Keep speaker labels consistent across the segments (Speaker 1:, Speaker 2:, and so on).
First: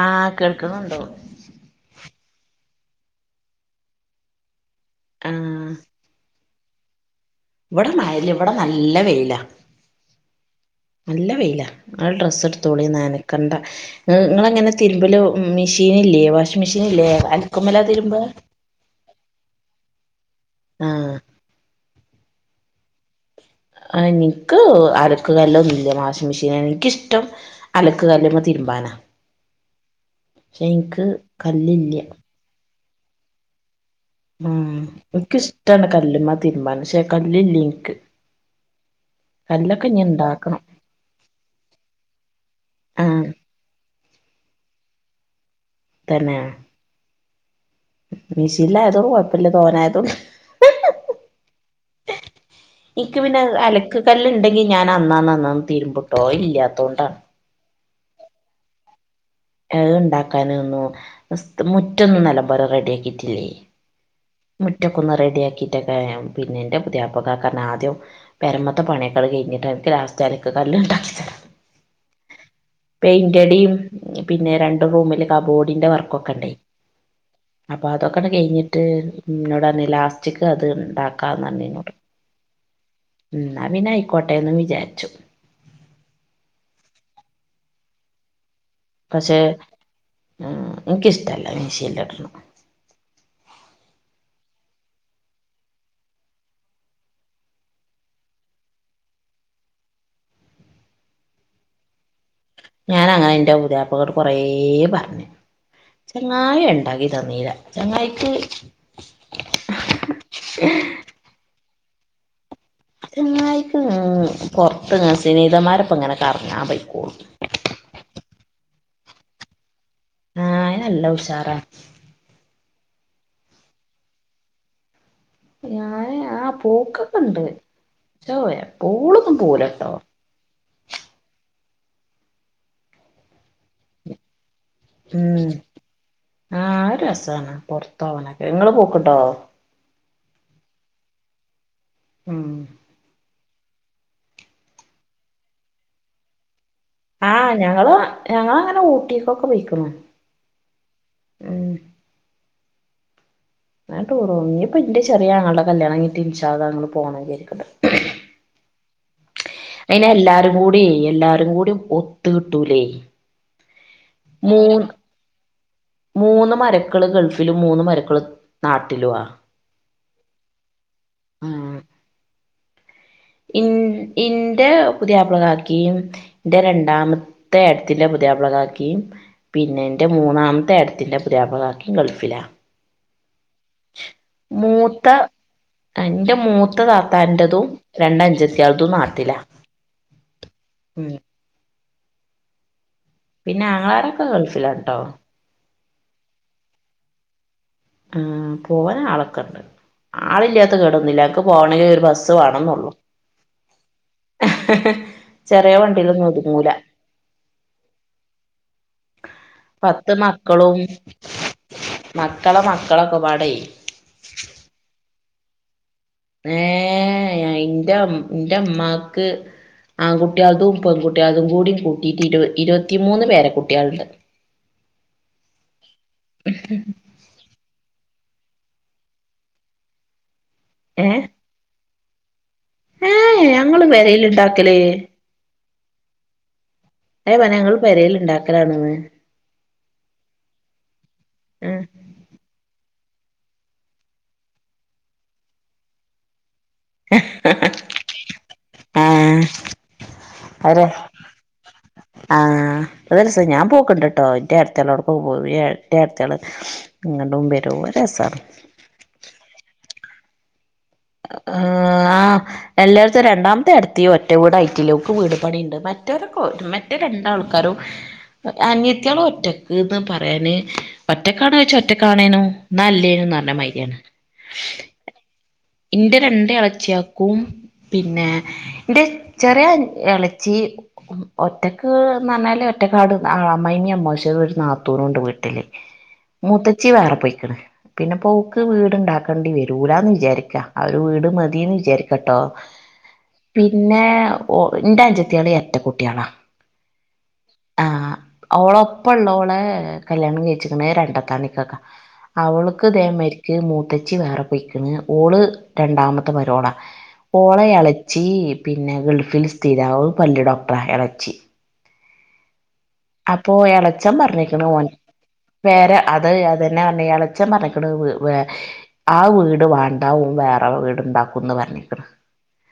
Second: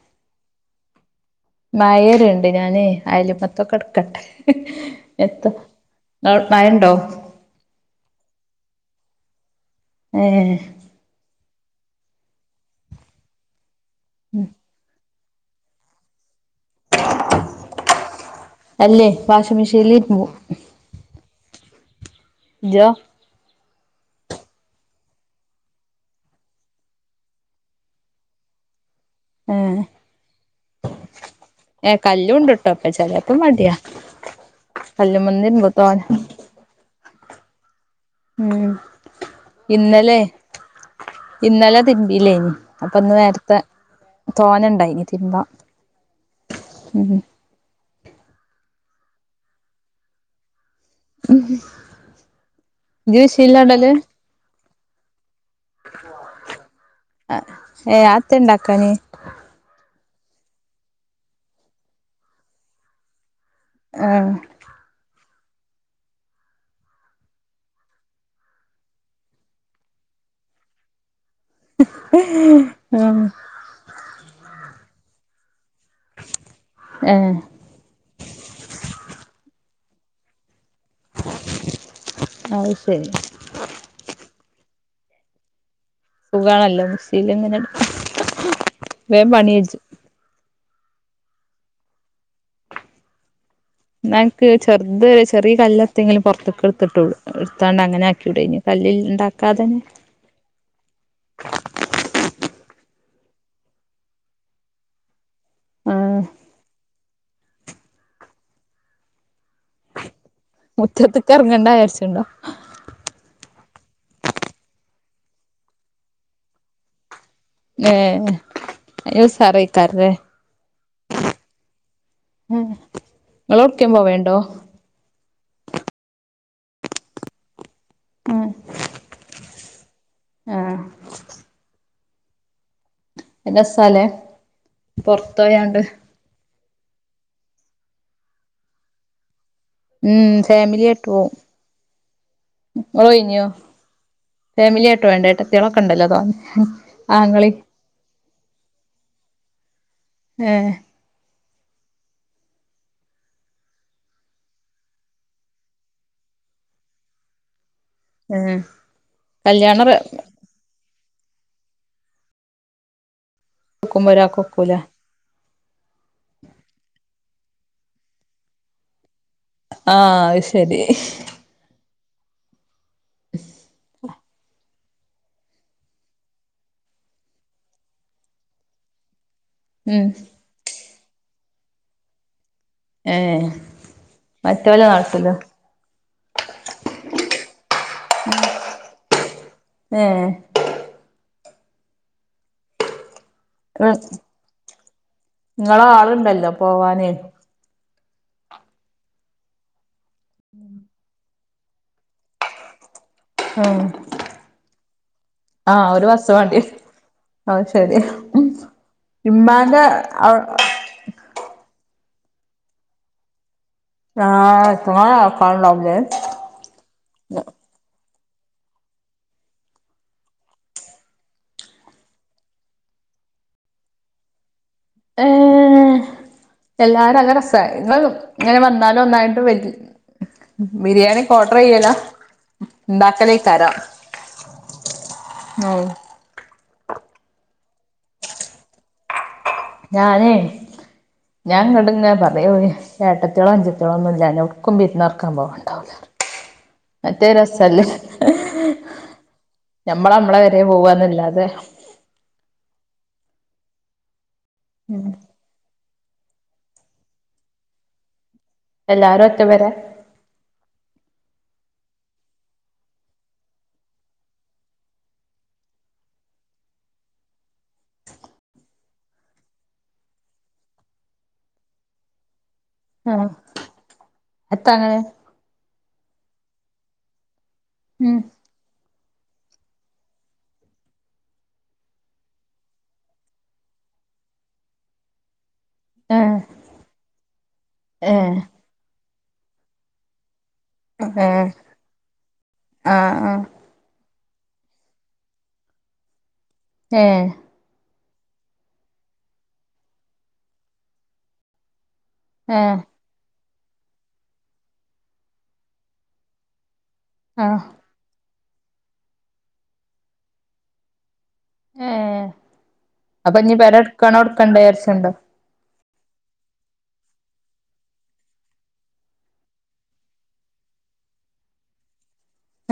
Speaker 1: ആ ക നിക്കുന്നുണ്ടോ
Speaker 2: മായരുണ്ട് ഞാന് അയാല്മത്തൊക്കെ എടുക്കട്ടെ എത്ത
Speaker 1: ആഹ്
Speaker 2: മഴയുണ്ടോ?
Speaker 1: ഇവിടെ മഴയില്ല ഇവിടെ നല്ല വെയിലാ.
Speaker 2: ഏ
Speaker 1: നല്ല വെയില. ആ ഡ്രസ്സ് എടുത്തോളി നനക്കേണ്ട. നിങ്ങളങ്ങനെ തിരുമ്പിലോ ഉം മിഷീൻ ഇല്ലേ? വാഷി മെഷീനില്ലേ അലക്ക്മലാ തിരുമ്പ?
Speaker 2: അല്ലേ വാഷിംഗ് മെഷീനിൽ തിരുമ്പും.
Speaker 1: ആഹ്.
Speaker 2: ജ
Speaker 1: ഇനിക്ക് അലക്ക് കല്ലൊന്നുല്ല വാഷിംഗ് മെഷീനാ എനിക്കിഷ്ടം അലക്ക് കല്ല്മ്മേ തിരുമ്പാനാ.
Speaker 2: ഏഹ്
Speaker 1: ക്ഷേൻക്ക്
Speaker 2: ഏ കല്ലൂണ്ട്ട്ടോ. അപ്പ ചെലേപ്പം മടിയാ.
Speaker 1: ഉം
Speaker 2: കല്ലുമ്മന്ന് ഇരുമ്പും
Speaker 1: ഇനിക്കിഷ്ടമാണ്
Speaker 2: തോനെ
Speaker 1: കല്ലുമ്മ തിരുമ്പാന് പക്ഷെ ല്ലില്ലെൻക്ക്
Speaker 2: ഉം ഇന്നലെ
Speaker 1: ഇണ്ടാക്കണം
Speaker 2: ഇന്നലെ തിരിമ്പില്ലേനി അപ്പൊ ഇന്ന്
Speaker 1: ആഹ്
Speaker 2: നേരത്തെ തോന്നെണ്ടായിന് തിരുമ്പാ
Speaker 1: തന്നെ
Speaker 2: മ്
Speaker 1: മീഷിന്ലായതോണ്ട് കൊഴപ്പല്ല തോനായതോണ്ട് ഇന്ക്ക്
Speaker 2: ഇജ്
Speaker 1: പിന്നെ
Speaker 2: മിഷീനിലാ ഇടല്
Speaker 1: അലക്ക് കല്ല്ണ്ടെ ങ്കി ഞാനന്നാന്ന് അന്നാ മ് തിരുമ്പുട്ടോ അയില്ലാത്തോണ്ടാ
Speaker 2: ഏ അഹ് എത്തെ ഇണ്ടാക്കാഞ്ഞേ?
Speaker 1: അഹ് ഇണ്ടാക്കാനൊന്നും സ്ത് മുറ്റൊന്നും നല്ലമ്പോലെ റെഡി ആക്കിട്ടില്ലേ
Speaker 2: ആ
Speaker 1: മുറ്റക്കൊന്നു റെഡിയാ ക്കിട്ടൊക്കെ പിന്നെ ഇൻ്റെ പുതിയാപ്ല കാക്കർഞ്ഞ് ആദ്യം പെരമത്തെ പണിയൊക്കെ അഹ് കഴിഞ്ഞിട്ട് അനക്ക് ലാസ്റ്റ് അലക്ക്കല്ല്ണ്ടാക്കി തരാന്ന്
Speaker 2: ആ
Speaker 1: പെയിൻ്റടിയും പിന്നെ ര ണ്ട് റൂമില് കാബോ ഡിന്റെ വർക്കൊക്കണ്ടെ
Speaker 2: ഏ
Speaker 1: അപ്പൊ അതൊക്കെന്ന് കഴിഞ്ഞിട്ട് ഇന്നോടർഞ്ഞ് ലാസ്റ്റ്ക്ക് അ ത് ഇണ്ടാക്കാർഞ്ഞാ അന്ന് ഇന്നോട്
Speaker 2: അത് ശരി
Speaker 1: ഉം ന്നാപ്പിന്നെ ആയിക്കോ ട്ടെന്ന് വിചാരിച്ചു
Speaker 2: സുഖാണല്ലോ മിഷീലങ്ങനെ എടു
Speaker 1: പക്ഷെ ഏ എനിക്കിഷ്ടല്ല മെശീലിലാട്ടിണ്
Speaker 2: ഇന്നാക്ക് ചെറുത് ചെറിയ കല്ലെടുത്തെങ്കിലും പൊറത്തിക്ക് എടുത്തിട്ടോളു എടുത്താണ്ട് അങ്ങനെ ആക്കിയുടെനു കല്ലി ഇണ്ടാക്കാതന്നെ.
Speaker 1: ഞാൻ അങ്ങനെ എന്റെ പുതിയാപ്പളോട് കൊറേ പറഞ്ഞ്.
Speaker 2: ആഹ്
Speaker 1: ചെങ്ങായിണ്ടാക്കി തന്നീല ചങ്ങായിക്ക്
Speaker 2: മുറ്റത്തേക്കെറങ്ങണ്ടാ വിചാരിച്ച് ഇണ്ടോ?
Speaker 1: ചെങ്ങായിക്ക് ഉം പൊറത്ത് ഇങ്ങനെ സനേഹിതമാരൊപ്പൊ ഇങ്ങനെ കറങ്ങാ പൊയിക്കോളൂ.
Speaker 2: ഏ ഈ ഉസാറായി.
Speaker 1: ആ അയ്‌ന് നല്ല ഉഷാറാ.
Speaker 2: ഉം ഇങ്ങളൊട്ക്കേം പോവേണ്ടോ?
Speaker 1: ഞാന് ആ പോക്കൊക്കെണ്ട് ക്ഷേ
Speaker 2: ഏഹ്
Speaker 1: എപ്പോളൊന്നും പോവൂലട്ടോ.
Speaker 2: ആ ഒര് രസാലേ. പൊറത്ത് പോയാണ്ട്.
Speaker 1: ആ അഅ് രസാണ് പൊറത്തോവാനൊക്കെ ഇങ്ങള് പോക്ണ്ടോ?
Speaker 2: ഉം ഫാമിലിയായിട്ടു പോവും.
Speaker 1: ഉം
Speaker 2: ഇങ്ങളോയീഞ്യോ? ഫാമിലിയായിട്ട് പോവേണ്ടൊ ട ഏട്ടത്ത്യേളൊക്കേണ്ടല്ലോ തോനെ
Speaker 1: ആ
Speaker 2: ആങ്ങളീം
Speaker 1: ഞങ്ങള് ഞങ്ങളങ്ങനെ ഊട്ടീക്കൊക്കെ പൊയിക്കുണു.
Speaker 2: ഏഹ്
Speaker 1: ഉം അങ്ങനെ ടൂറോവും ഇഞ് ഇപ്പന്റെ ചെറിയ ആങ്ങൾ ൻ്റെ കല്യാണം കയിഞ്ഞിട്ടി ഇൻശാ അള്ളാ ഞങ്ങള് പോണം വിചാരിക്കണ്ട്.
Speaker 2: ഏ
Speaker 1: അയിനെ എല്ലാരും കൂട്യേ എല്ലാരേം കൂടി ഒത്തു കിട്ടൂലേ.
Speaker 2: ഒക്കുമ്പൊരാക്കൊക്കൂല
Speaker 1: മൂന്ന് മൂന്ന് മര്വക്കൾ ഗൾഫ് ഫിലും മൂന്ന് മര്വക്കള് നാട്ടിലുവാ.
Speaker 2: ആ അത്ശരി.
Speaker 1: ആഹ് ഇൻ ഇന്റെ പുതിയാപ്ലകാക്കീം എന്റെ രണ്ടാമത്തെ ഏടത്തിന്റെ പുതിയാപ്ളകാക്കീം പിന്നെ
Speaker 2: ഉം
Speaker 1: എൻ്റെ മൂന്നാമത്തെ ഏട ത്തിന്റെ പുതിയാപ്ലകാക്കീം ഗൾഫിലാ.
Speaker 2: ഏ
Speaker 1: മൂത്ത അ ഇന്റെ മൂത്ത താത്താന്റതും രണ്ട് അഞ്ചത്തിയേൾതും നാട്ടിലാ
Speaker 2: ഏഹ്
Speaker 1: ഉം പിന്നെ ആങ്ങളാരൊക്കെ ഗൾഫിലാട്ടോ
Speaker 2: ഇങ്ങള് ആള്ണ്ടല്ലോ പോവാന്
Speaker 1: ആ പോവാൻ ആളൊക്കെണ്ട് ആളില്ലാത്ത കേടൊന്നില്ല [unintelligible] പോണേലും ഒരു ബസ് വേണന്നള്ളൂ
Speaker 2: ആ
Speaker 1: ചെറിയ
Speaker 2: ആഹ് ഒരു
Speaker 1: വണ്ടിയിലൊന്നും
Speaker 2: മ്പസ്‌
Speaker 1: ഒതുങ്ങൂല
Speaker 2: വാണ്ടിയേരും അത് ശരിയാ ഇമ്മാന്റെ അവ്
Speaker 1: മക്കള മക്കളൊക്കെപാടെ
Speaker 2: ആ എത്രങ്ങാനും ആൾക്കാര്ണ്ടാവും ലേ
Speaker 1: ഏ അയിന്റമ് ഇന്റെ അമ്മാക്ക് ആൺകുട്ടികൾതും പെൺകുട്ടികൾതും കൂടി കുട്ടീട്ട് ഇരു ഇരുപത്തിമൂന്ന് പേര കുട്ടികള്ണ്ട്.
Speaker 2: ഏ എല്ലാരും നല്ല രസാ ഇങ്ങളൊന്നും ഇങ്ങനെ വന്നാലും ഒന്നായിട്ട് വെർ ബിരിയാണിയൊക്കെ ഓർഡർ ചെയ്യലാ?
Speaker 1: ഏ
Speaker 2: ഇണ്ടാക്കലേക്കാരം
Speaker 1: ഞങ്ങള് പെരയില് ഇണ്ടാക്കല്.
Speaker 2: ആഹ്
Speaker 1: ഏ [unintelligible]
Speaker 2: ഞാനേ ഞാ ഇങ്ങട് ഇങ്ങനെ പറഞ്ഞ് ഏട്ടത്തോളിയും അൻഞ്ചത്തോളിയും ഒന്നും ഇല്ലാഞ്ഞാ എവിട്ക്കും വിരന്ന് പാർക്കാൻ പോവാണ്ടാവില്ലാ പറഞ്ഞ്. മറ്റേ രസല്ലേ
Speaker 1: ആഹ്
Speaker 2: ഞമ്മള് നമ്മളെ പെരേ
Speaker 1: ആഹ്
Speaker 2: പോവാന്നല്ലാതെ
Speaker 1: അതല്ലാ രസം ഞാൻ പോക്കിണ്ട് ട്ടോ ഈ അടുത്തെല്ലോട്ക്കും പോ [unintelligible] ഏട്ടത്തികള് ഇങ്ങ്ടും വരും ഒരു രസാണ്.
Speaker 2: എല്ലാരും ഒറ്റ പെര
Speaker 1: ഏഹ് ആ എല്ലായിടത്തും രണ്ടാംത്തെ ഏട്ത്തി ഒറ്റ വീട് ഐറ്റിലോക്ക് വീട് പണിണ്ട് മറ്റവരൊക്കെ മറ്റേ രണ്ടാൾക്കാരും അനിയത്തിയളും ഒറ്റക്ക്ന്ന് പറയാന് ഒറ്റക്കാണോയ്ച്ചാ ഒറ്റക്കാണേനും എന്നാല്ലേനും
Speaker 2: ആഹ്
Speaker 1: എന്നറഞ്ഞ മാരിയാണ്
Speaker 2: എത്താ അങ്ങനെ
Speaker 1: ഇന്റെ രണ്ട് എളച്ചിയൾക്കും
Speaker 2: ഉം
Speaker 1: പിന്നെ ഇന്റെ ചെറിയ എളച്ചി ഉം ഒറ്റക്ക്ന്ന് പറഞ്ഞാല് ഒറ്റക്കാട് [unintelligible] അമ്മായിഅമ്മയും അമ്മയിച്ചനും ഒരു നാത്തൂനൂണ്ട് വീട്ടില്.
Speaker 2: ഏഹ്
Speaker 1: മൂത്തച്ചി വേറെ പോയി ക്കിണ്. പിന്നെ
Speaker 2: ഏഹ്
Speaker 1: പോക്ക് വീടുണ്ടാക് ണ്ടി വരൂലാന്ന് വിചാരി ക്കാ ആ ഒര് വീട്
Speaker 2: ഏഹ്
Speaker 1: മതീന്ന് വിചാരിക്കാട്ടോ
Speaker 2: ആഹ് ആഹ്
Speaker 1: പിന്നെ ഓ ഇന്റെ അഞ്ചത്തിയള് എരട്ട കുട്ടികളാ
Speaker 2: ഏഹ്
Speaker 1: ആ ഓളൊപ്പം ഒള്ളോളെ കല്യാണം കഴിച്ചിക്ക്ണ് രണ്ടെത്താണിക്കാക്കാ.
Speaker 2: ഏഹ്
Speaker 1: അവൾക്ക് ഇതേ മരി ക്ക് മൂത്തച്ചി വേറെ പൊയ്ക്കിണ് ഓള് രണ്ടാമത്തെ മരോളാ
Speaker 2: ആഹ്
Speaker 1: ഓളെ എളച്ചി പിന്നെ ഗൾഫില് സ്ഥിരാവും പല്ല് ഡോക്ടറാ എളച്ചി
Speaker 2: ഏഹ് അപ്പൊ
Speaker 1: അപ്പോ
Speaker 2: ഇഞ്ഞ് പെര
Speaker 1: എളച്ചം
Speaker 2: ഇട്ക്കണോ ഇട്ക്കണ്ടേ
Speaker 1: പറഞ്ഞിക്കണ് ഓൻ
Speaker 2: വിചാരിച്ച്ണ്ടോ
Speaker 1: വേറെ അത് അതന്നെ പറഞ്ഞെ ഇയാള് അച്ഛൻ പറഞ്ഞിക്ക്ണ് വ് വേ ആ വീട് വാ ണ്ടാ വേറെ വീട് ഇണ്ടാക്കുന്ന് പറഞ്ഞിക്കിണ്.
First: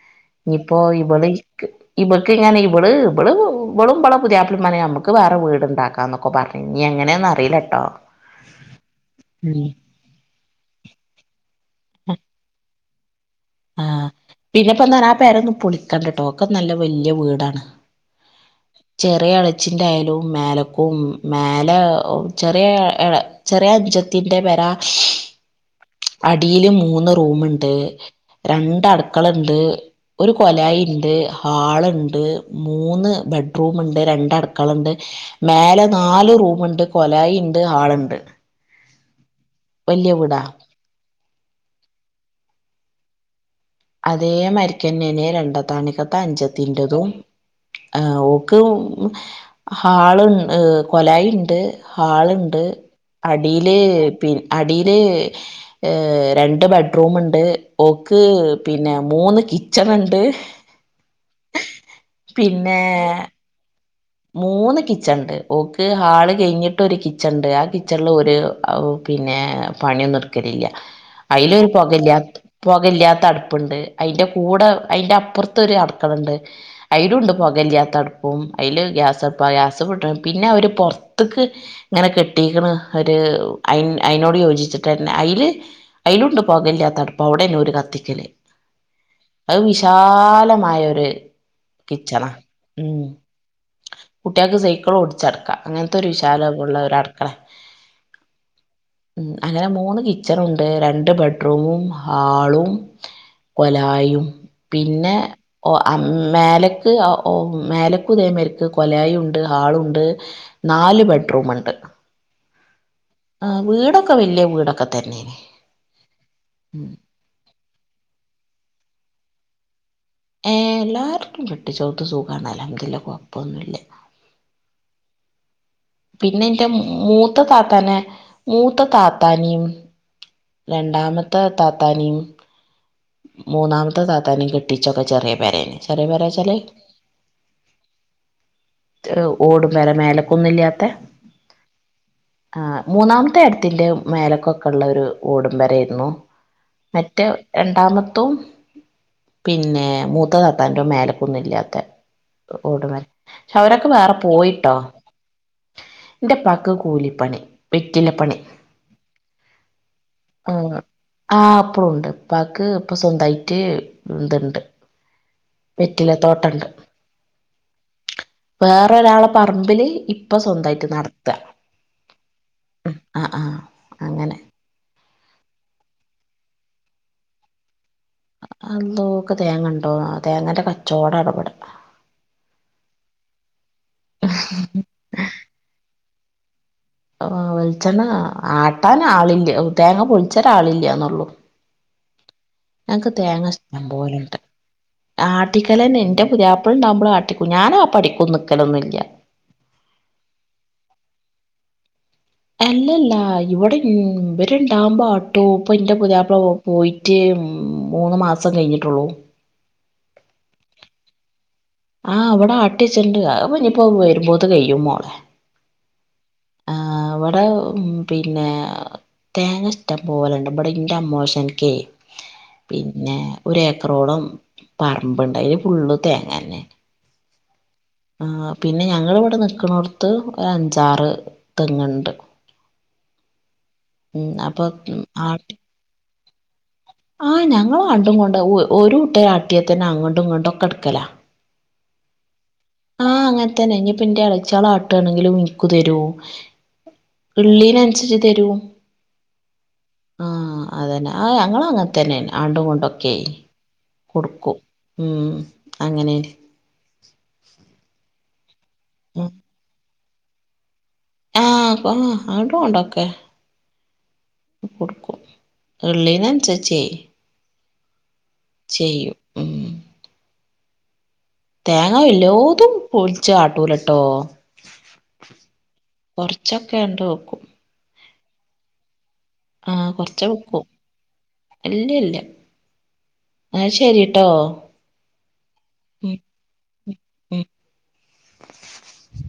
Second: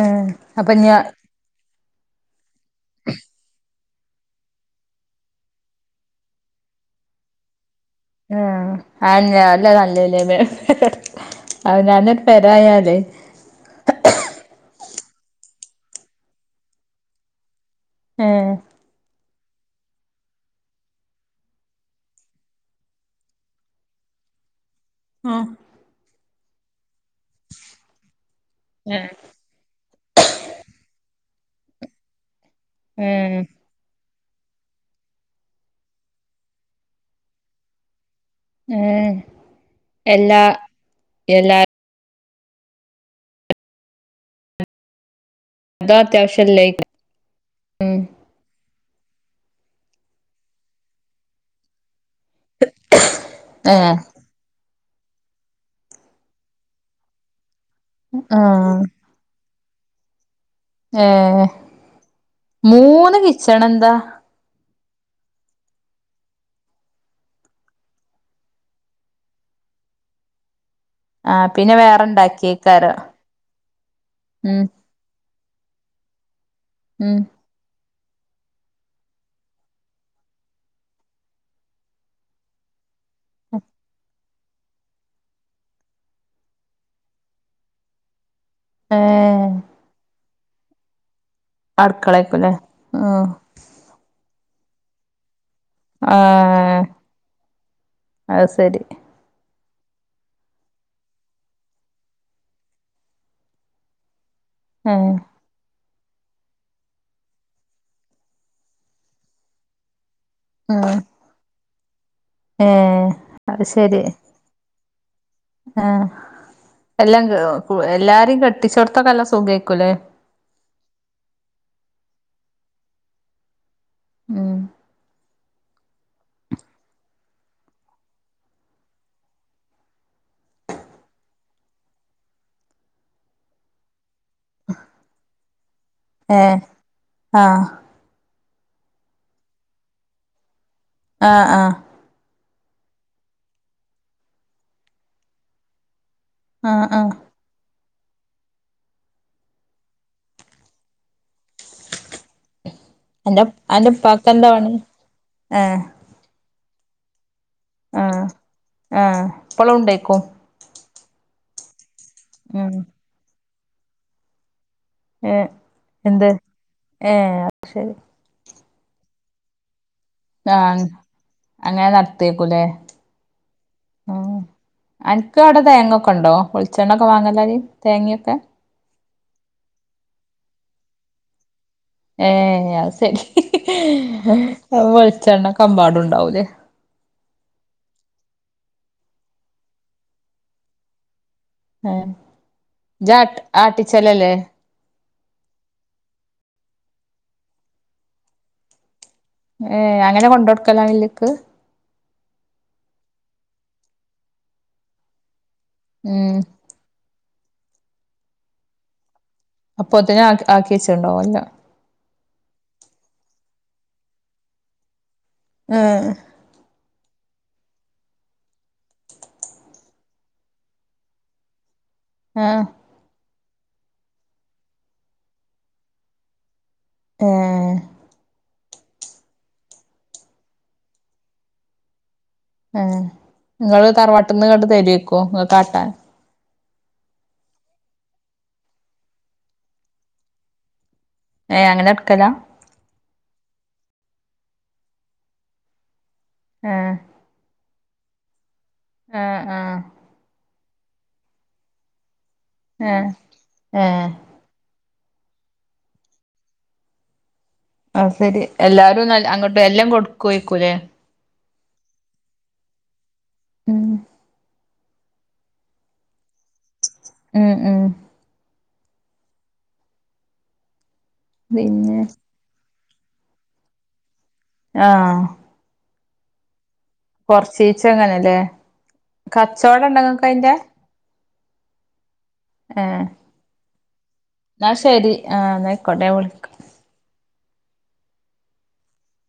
Speaker 2: ഏഹ്
Speaker 1: ഇനി
Speaker 2: അപ്പൊ
Speaker 1: ഇപ്പോ
Speaker 2: ഇഞ്ഞ്
Speaker 1: ഇവള് ക്ക് ഇവൾക്കിങ്ങനെ ഇവള് ഇവള് ഇമ്മളും മ്മള പുയാപ്പിള്ളേം നമുക്ക് വേറെ വീടുണ്ടാക്കാ എന്നൊക്കെ പറഞ്ഞ ഇനി എങ്ങനെയാന്ന് അറിയില്ല കേട്ടോ
Speaker 2: ആ അതെന്നെ അല്ല നല്ലല്ലേ ആ ഞാനിട്ട് പരായാലേ
Speaker 1: ആഹ് പിന്നെപ്പന്താ ആ പേരൊന്നും പോളിക്കാണ്ടാട്ടോ ഒക്കെ നല്ല വല്യയ വീടാണ്
Speaker 2: ആ
Speaker 1: ചെറിയ എളച്ചിൻ്റെ ആയാലും മേലക്കും മേലെ ചെറിയ ചെറിയ അഞ്ചത്തിൻ്റെ പേര
Speaker 2: ആ
Speaker 1: അടിയില് മൂന്ന് റൂമ് ഉണ്ട് രണ്ട്
Speaker 2: ഏഹ്
Speaker 1: അടുക്കള ഉണ്ട് ഒരു കൊലായി ഉണ്ട് ഹാളുണ്ട് മൂന്ന്
Speaker 2: ഏഹ്
Speaker 1: ബെഡ്റൂമ് ഉണ്ട് രണ്ട് ണ്ട് അടുക്കളുണ്ട് മേലെ നാല് റൂമുണ്ട് കൊലായി ഉണ്ട് ഹാളുണ്ട്
Speaker 2: മ്
Speaker 1: വലിയവിടാ
Speaker 2: എല്ലാ
Speaker 1: അതേ മരിക്കനെ ന്നേ രണ്ട് രണ്ടത്താണിക്കത്തെ
Speaker 2: അത്യാവശ്യല്ലേക്കും
Speaker 1: അഞ്ചത്തിന്റതും ഓക്ക് ഹാള്ണ്ട് കൊലായി ഉണ്ട് ഹാളുണ്ട് അടില്
Speaker 2: ഏഹ്
Speaker 1: പ് അടി ഇല് രണ്ട് ബെഡ്റൂമ് ഉണ്ട് ഓക്ക്‌
Speaker 2: ആഹ്
Speaker 1: പിന്നെ മൂന്ന് കി ച്ചനുണ്ട്
Speaker 2: ഏ മൂന്ന് കിച്ചൺ എന്താ
Speaker 1: മൂ മൂന്ന് കിച്ചൺ ഉണ്ട് ഓക്ക് ഹാള് കഴിഞ്ഞിട്ട് ഒരു കിച്ചൺ ഉണ്ട് ആ കിച്ചണില് ഒരു പിന്നെ പണിയൊന്നും എടുക്കലല്ല
Speaker 2: ആ
Speaker 1: അതിലൊരു
Speaker 2: പിന്നെ വേറെ
Speaker 1: പുകല്ല
Speaker 2: ഇണ്ടാക്കിയേക്കാരം
Speaker 1: പുകല്ലാത്ത അടുപ്പുണ്ട് അതിന്റെ
Speaker 2: ഉം
Speaker 1: കൂടെ അതിന്റെ അപ്പുറത്ത് ഒരു അടക്കളുണ്ട്
Speaker 2: ഉം
Speaker 1: അയിടണ്ട് പൊകല്ലാത്തടുപ്പ് അപ്പ അതില് ഗ്യാസ്പ്പ ഗ്യാസ് പട്ട പിന്നെ അവർ പുറത്തേക്ക് ഇങ്ങനെ കെട്ടിക്കണ ഒരു അ അയിനോട് യോജിച്ചിട്ട്ന്ന അല് അയലുണ്ട് പൊക്കെല്ലാതടുപ്പ് അവിടെന്നെ ഒരു കത്തിക്കല്
Speaker 2: ഏ
Speaker 1: അത് വിശാല മൊരു [unintelligible]
Speaker 2: അടുക്കളക്കുംല്ലേ ഉം
Speaker 1: കുട്ടികൾക്ക് സൈക്കിൾ ഓടിച്ചടക്കാം അങ്ങനത്തെ ഒരു
Speaker 2: ആ
Speaker 1: വിശാല ഉള്ള ഒരു അടുക്കള
Speaker 2: അത് ശരി
Speaker 1: ഉ അങ്ങനെ മൂന്ന് കിച്ചൺ ഉണ്ട് രണ്ട് ബെഡ്റൂമും ഹാളും കൊലായയും
Speaker 2: ഏ
Speaker 1: പിന്നെ ഓ മേലക്ക് ഓ മേലക്കു ഉതേമായിരിക്ക ക്ക് കൊലായ ഉണ്ട് ഹാളുണ്ട് നാല് ബെഡ്റൂം ഉണ്ട്
Speaker 2: ആ
Speaker 1: ആഹ വീടൊക്കെ വലിയ വീടൊക്കെ തന്നേന്നേ
Speaker 2: എല്ലാരും കെട്ടിച്ചോടുത്ത കല സുഖക്കുംല്ലേ
Speaker 1: ഏ എല്ലാർക്കും കെട്ട് ചോത്ത് സുഖണല്ല അതില്ല കൊഴപ്പൊന്നുമല്ല
Speaker 2: ഉം
Speaker 1: പിന്നെ എൻ്റെ മൂത്ത താത്താനെ മൂത്ത താത്താനും രണ്ടാമത്തെ താത്താനിയും മൂന്നാമത്തെ ത ത്താന കെട്ടിച്ചൊക്കെ ചെറിയ പരേെ ചെറിയ
Speaker 2: ഏ
Speaker 1: പേരെച്ചാല്
Speaker 2: ആ
Speaker 1: ഓടും വരെ മേലക്കൊന്നും ഇല്ലാത്ത
Speaker 2: ആ ആ
Speaker 1: ആ് മൂന്നാമത്തെ അടുത്തിന്റെ മേലക്കൊക്കെ ഉള്ള ഒരു ഓടും പെരേർന്നു
Speaker 2: ആ ആ
Speaker 1: രണ്ടാമത്തും പിന്നെ മൂത്ത താത്താൻ്റെമേല ാത്ത ഓടുമൻ
Speaker 2: അന്റെ
Speaker 1: വ അവരൊക്കെ
Speaker 2: അന്റെ
Speaker 1: വേറെ
Speaker 2: ഉപ്പാക്ക് എന്താ
Speaker 1: പോയിട്ടോ
Speaker 2: പണി ഏ
Speaker 1: എന്റെ പ ക്ക് കൂലിപ്പണി
Speaker 2: ആ
Speaker 1: വെറ്റിലപ്പണി
Speaker 2: ആ ഇപ്പോള ഉണ്ടേക്കും
Speaker 1: ആ അപ്പളുണ്ട് പാക്ക്
Speaker 2: ഉം
Speaker 1: ഇപ്പൊ സ്വന്തഇ മറ്റ ന്തുണ്ട്
Speaker 2: ഏ എന്ത് ഏ ശരി
Speaker 1: വേറൊരാളെ പറമ്പില് ഇപ്പൊ
Speaker 2: ആഹ്
Speaker 1: സ്വന്തമായിട്ട് നടത്ത
Speaker 2: അങ്ങനെ നടത്തിയേക്കൂലേ
Speaker 1: ആ ആ അങ്ങനെ
Speaker 2: അന്ക്ക് അവിടെ തേങ്ങൊക്കൊണ്ടൊ ഒളിച്ചെണ്ണൊക്കെ വാങ്ങല്ലര്
Speaker 1: ന്തോക്കെ തേങ്ങ ഉണ്ടോ തേങ്ങനടെ ചോട ഇടപട
Speaker 2: ഏ അത് സരി വെളിച്ചെണ്ണ കമ്പാടുണ്ടാവൂ എ
Speaker 1: ആ വെളിച്ചെണ്ണ ആട്ടാൻ ആളില്ലേ തേങ്ങ പൊളിച്ചരാ ആളില്ലന്നള്ളു
Speaker 2: എ ജാട്ട ആട്ടിച്ചലല്ലേ
Speaker 1: ആട്ടിക്കലെ എൻന്റെ പുതിയയാപ്പളിണ്ടാവുമ്പോള ആട്ടിക്കും ഞാനാ പഠിക്കും നിക്കലൊന്നുമില്ല
Speaker 2: ഏ അങ്ങനെ കൊണ്ട്ടുക്കലോ വില്ലേക്ക്
Speaker 1: അല്ലല്ല ഇവിടെ രണ്ടാമ്പോ ടോപ്പന്റെ
Speaker 2: ഉം
Speaker 1: പുതപ്പിള പോയിട്ട് ഉ മൂന്ന് മാസം കഴിഞ്ഞിട്ടുള്ളൂ
Speaker 2: അപ്പൊ അത്ത ആ ആക്കി വച്ചിട്ടുണ്ടോാവല്ല
Speaker 1: ആഅവിടെ ആട്ടിച്ചണ്ട്നിയിപ്പോ പോ രുമ്പോത് കഴും മോളെ
Speaker 2: ആ
Speaker 1: അവിടെ പിന്നെ തേങ്ങ ഇഷ്ടം പോലെയുണ്ട് ഇവിടെ ഇറെ അമോഷൻക്ക്
Speaker 2: ആഹ്
Speaker 1: പിന്നെ ഒരുഏക്കറോളം പറമ്പ് ഉണ്ടായല് ഫുള്ള് തേങ്ങ തന്നെ
Speaker 2: ഏ
Speaker 1: ആ പിന്നെ ഞങ്ങിവിടെ നിക്കണോടത്ത് ഒരു അഞ്ചാറ് തെങ്ങുണ്ട്
Speaker 2: ആ നിങ്ങള്
Speaker 1: ഉം
Speaker 2: തറവാട്ടിൽന്ന്
Speaker 1: അപ്പൊ
Speaker 2: കണ്ട് തരുവക്കോ
Speaker 1: ആ
Speaker 2: ട്ടാൻ
Speaker 1: ആ ഞങ്ങൾ കണ്ടും കൊണ്ട് ഒരു കുട്ട ആട്ടിയ തന്നെ അങ്ങോട്ടും ഇങ്ങോട്ടും ഒക്കെ എടുക്കല
Speaker 2: ഏയ് അങ്ങനെ എടുക്കലാ
Speaker 1: ആ അങ്ങനെ തന്നെ ഇനി പി അടച്ചാളാട്ട് ആണെങ്കിൽ നിക്കു തരു ഉള്ളി ന ഇച്ച് തരൂ
Speaker 2: എ അ
Speaker 1: അതു തന്നെ ആ ഞങ്ങളൾ അങ്ങനെ തന്നെയന്നാണ്
Speaker 2: ഏഹ്
Speaker 1: ആണ്ടുകൊണ്ടൊക്കെ
Speaker 2: ഏഹ്
Speaker 1: കൊടുക്കും ഉം അങ്ങനെ
Speaker 2: ആ ശരി എല്ലാരു
Speaker 1: ഉം
Speaker 2: നല്ല അങ്ങട്ടും എല്ലം കൊട് ക്കൊയ്ക്കുലേ
Speaker 1: ആഹ് ഹാ ആ ണ്ടൊ ണ്ടൊക്കെ
Speaker 2: ഉം
Speaker 1: കൊട്ക്കും ഇള്ളീനൻസര്ച്ചേ
Speaker 2: ഉം ഉം
Speaker 1: ചെയ്യും ഉം തേങ്ങ
Speaker 2: പിന്നെ
Speaker 1: എല്ലോതും പോൾച്ച് ആട്ടൂലട്ടോ
Speaker 2: ആഹ്
Speaker 1: കൊർചൊ
Speaker 2: കൊർച്ചീച്ച ങ്ങനെല് ല്ലേ കച്ചവട ണ്ടൊ ങ്ങക്കയ്ന്റെ.
Speaker 1: അല്ല ല്ല്യ.
Speaker 2: ആഹ്.
Speaker 1: ന്ന ശരിട്
Speaker 2: ന്ന ശരി ആഹ് ന്നായ്ക്കോട്ടെ ഞാ വിൾക്ക.
Speaker 1: [inaudible]